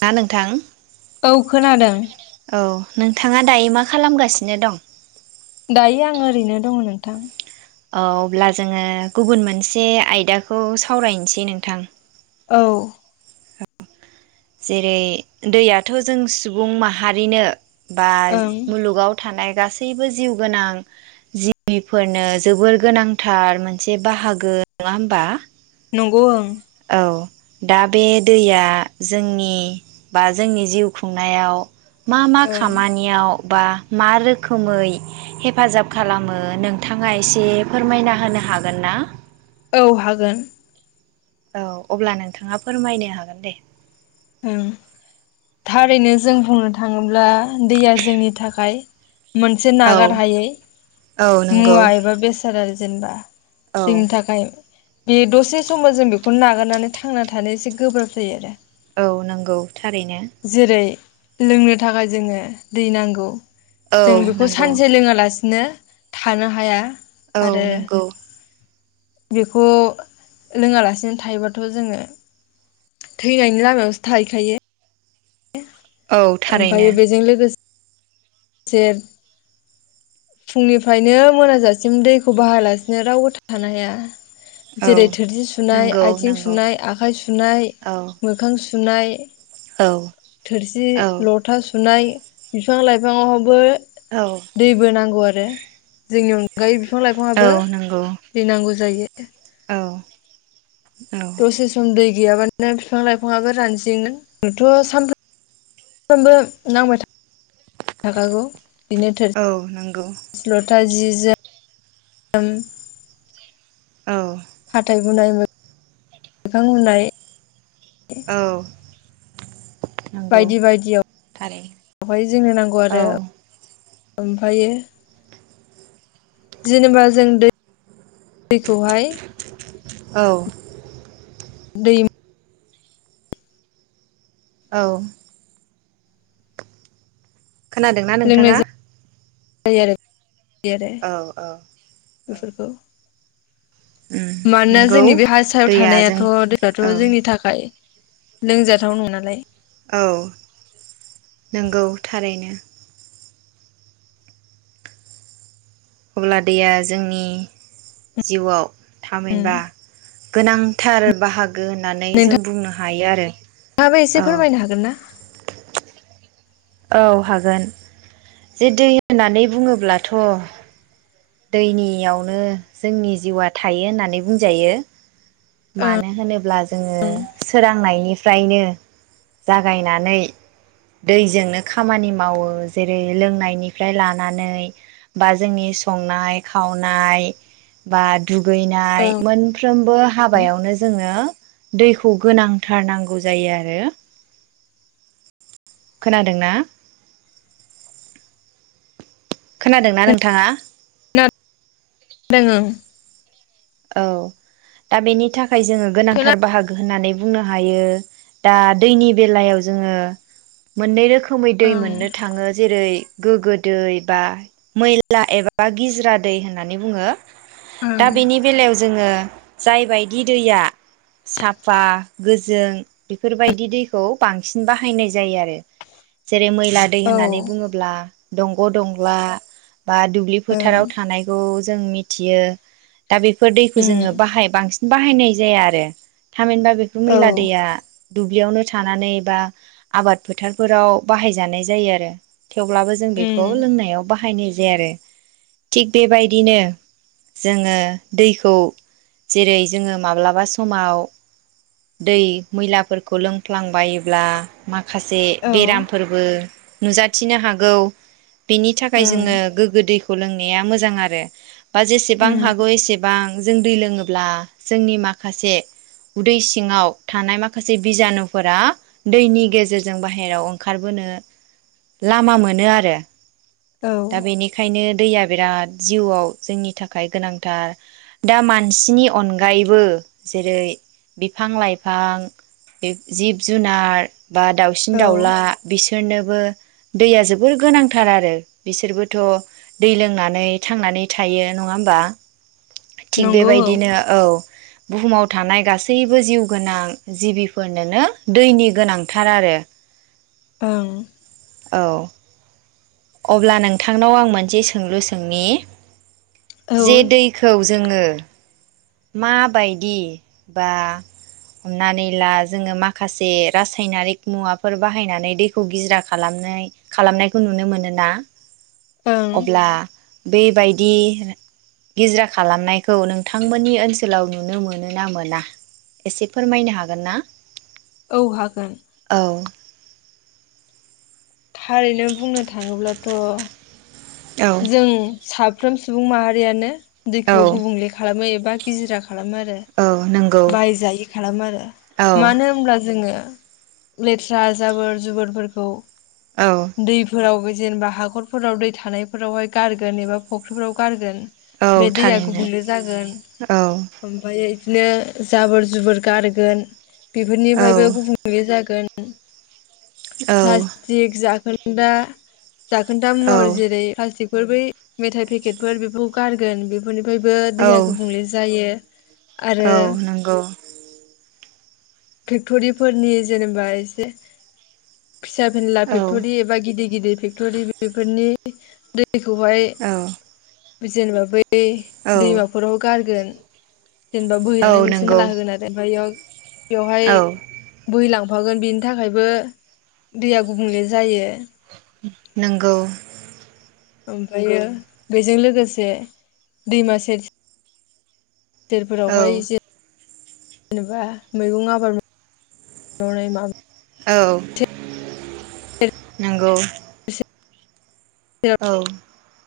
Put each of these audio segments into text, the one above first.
ना नोंथां औ खोनादों औ नोंथाङा दायो मा खालामगासिनो दं दायो आं ओरैनो दङ नोंथां औ अब्ला जोङो गुबुन मोनसे आयदाखौ सावरायनोसै नोंथां औ जेरै दैयाथ जों सुबुं माहारिनो बा ओं मुलुगाव थानाय गासैबो जिउ गोनां जिबिफोरनो जोबोर गोनांथार मोनसे बाहागो नङा होमबा नंगौ ओं औ दा बे दैया जोंनि बा जोंनि जिउ खुंनायाव मा मा ओं खामानियाव बा मा रोखोमै हेफाजाब खालामो नोंथाङा एसे फोरमायना होनो हागोन ना औ हागोन औ अब्ला नोंथाङा फोरमायनो हागोन दे ओं थारैनो जों बुंनो था थाङोब्ला दैया जोंनि थाखाय मोनसे नागार औ हायै औ नंगौ मुवा एबा बेसादारि जेनबा औ जोंनि थाखाय बे दसे समाव जों बेखौनो नागारनानै थांना थानो एसे गोब्राब जायो आरो औ नंगौ थारैनो जेरै लोंनो थाखाय जोङो दै नांगौ जों औ बेखौ नंगौ सानसे लोङालासि नो थानो हाया। औ आरो नंगौ बेखौ लोङालासिनो थायोबाथ जोङो थैनायनि लामायाव थाहैखायो औ थारैनो ओमफ्राय बेजों लोगोसे से फुंनिफ्रायनो मोनाजासिम दैखौ बाहालासिनो रावबो थानो हाया। औ जेरै थोरसि सुनाय नंगौ आथिं नंगौ सुनाय आखाइ सुनाय औ मोखां सुनाय औ [unintelligible] थोरसि, औ लथा सु सुनाय बिफां लाइफा फाङाव बो औ दैबो नांगौ आरो जोंनि अनगा [unintelligible] बिफं औ लाइफङाबो नंगौ दै नांगौ जायो। [unintelligible] औ औ दसे सम दै गैयाबानो बिफां लाइफाङा रानजेंनो आथ सानफ्रामफ्रामबो नांबाय था थाखागौ बेनो औ नंगौ थोरसि, लथा, जि जि ओम औ हाथाइ हुनाय मोखां हुनाय औ नंगौ बायदि थारैनो बायदियावहाय जोंनो नांगौ आरो। औ ओमफायो जेनेबा जों दै दै खौ हाय औ दै औ खोनादोंना नोंथाङा? यो आरो दि आरो औ औ औ बेफोरखौ उम मानोना नंगौ जोंनि बे हा सायाव दैया जों थानायाथ दैयाथ औ जोंनि थाखाय लोंजाथाव नं नालाय औ नंगौ थारैनो। अब्ला दैया जोंनि जिउआव उम थामहिनबा गोनांथार बाहा गो होननानै जों बुंनो ह हायो आरो आ बो एसे औ फोरमायनो हागोन ना? औ हागोन। जे दै होननानै बुङोब्लाथ दैनियावनो जोंनि जिउआ थायो होननानै बुंजायो। मानो होनोब्ला जोंङो उम सोरां नायनिफ्रायनो जागायनानै दैजोंनो खामानि मावो। जेरै लोंनायनिफ्राय लानानै बा जोंनि संनाय खावनाय बा दुगैनाय ओं मोन फ्रोमबो हाबायावनो जोङो दै खौ गोनांथार नांगौ जायो आरो। खोनादों ना? खोना दोंना नोंथाङा? [unintelligible] दों ओं औ दा बेनि थाखाय जोङो गोनांथार बाहागो होननानै बुंनो हायो दा दैनि बेलायाव जोङो मोननै रोखोम रोखोमै दै मोननो थाङो जेरै गोगो दै बा मैला एबा गिजिरा दै होननानै बुङो। ओं ओंङो जाय बायदि दैया साफा गोजों बेफोरबायदि दैखौ बांसिन बाहायनाय जायो आरो। जेरै मैला दै औ होननानै ओं बुङोब्ला दंग दंला बा दुब्लि फोथाराव थानायखौ जों मिथियो दा बेफोर दैखौ उम जोङो बाहाय बांसिन बाहायनाय जाया आरो थामहिनबा बेखौ औ मैला दैया दुब्लियावनो थानानै बा आबाद फोथारफोराव बाहायजानाय जायो आरो थेवब्लाबो जों बेखौ उम लोंनायाव बाहायनो जायो आरो थिग बेबायदिनो जोङो दैखौ जेरै जोङो माब्लाबा समाव दै मैलाफोरखौ लोंफ्लांबायोब्ला मा खासे औ बेरामफोरबो नुजाथिनो हागौ बेनि थाखाय ओं जोङो गोग्गो दै खौ लोंनाया मोजां आरो बा जेसेबां उम हागौ एसे बां जों दै लोङोब्ला जोंनि माखासे उदै सिङाव थानाय माखासे बिजानुफोरा दैनि गेजेरजों बाहेरायाव ओंखारबोनो लामा मोनो आरो औ दा बेनिखायनो दैया बिराद जिउआव जोंनि थाखाय गोनांथार दा मानसिनि अनगायैबो जेरै बिफां लाइफां जिब जुनार बा दाउसिन औ दाउला बे सोरनोबो दैया जोबोर गोनांथार आरो बिसोरबोथ दै लोंनानै थांनानै थायो नङा होमबा? थिग नंगौ औ बेबायदिनो औ बुहुमाव थानाय गासैबो जिउ गोनां जिबिफोरनोनो दैनि गोनांथार आरो ओं औ अब्ला नोंथांनाव आं मोनसे सोंलु सोंनि औ जे ओं दैखौ जोङो माबायदि बा हमनानै ला जोङो माखासे रासायनारिक मुवाफोर बाहायनानै दैखौ गिजिरा खालामनाय खालामनायखौ नुनो मोनो ना? औ अब्ला बेबायदि गिजिरा खालामनायखौ नोंथांमोननि ओनसोलाव नुनो मोनो ना मोना एसे फोरमायनो हागोन ना? औ हागोन औ थारैनो बुंनो थाङोब्लाथ औ जों साब फ्रोम सुबुं माहारियानो औ दैखौ गुबुंले खालामो बा गिज्रा खालामो आरो औ नंगौ बायजायि खालामो आरो औ मानो होनब्ला जोङो लेथ्रा जाबोर जुबोरफोरखौ औ दै फोराव जेनेबा हाखरफोराव दै थानायफोरावहाय गारगोन एबा फुख्रिफोराव गारगोन औ बे दैया थारैनो गुबुंले जागोन औ ओमफ्राय बिदिनो जाबोर जुबोर गारगोन औ बेफोरनिफ्रायबो गुबुंले जागोन [unintelligible] औ प्लास्टिक जाखोन दा जाखोन्दा मुवाफोर औ जेरै बेफोर बै मेथाइ पेकेटफोर बेखौ गारगोन बे बेनिफ्रायबो औ दैहा गुबुंले जायो। आरो औ नंगौ [inaudible] फेक्टरिफोरनि जेनेबा एसे फिसा फेनला औ फेक्टरि एबा गिदिर गिदिर फेक्टरि बेफोरनि दै दैखौहाय औ जेनेबा बै औ दैमाफोराव गारगोन। जेनेबा औ बोहखांनाय मोनसे नंगौ नाला होगोन आरो ओमफ्राय बेयाव बेवहाय औ बोहैलां हाबफागोन बेनि थाखायबो दैया गुबुंले जायो। नोंगौ ओमफ्रायो बेजों लोगोसे दैमा सेर औ गोरफोरावहाय जे जेनेबा मैगं आबाद मावनाय माब औ नंगौ सेराव औ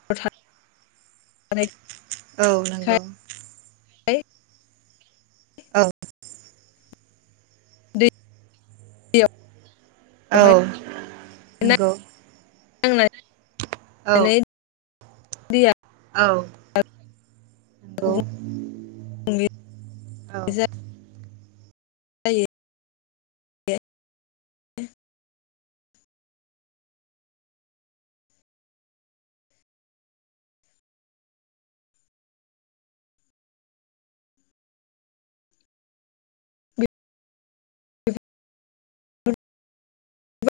[inaudible] औ नंगौ [inaudible] औ दै औ नोंगौ। [unintelligible] नै दैया औ। गुबुं नंगौ [unintelligible] औ जा जायो। [inaudible] [unintelligible]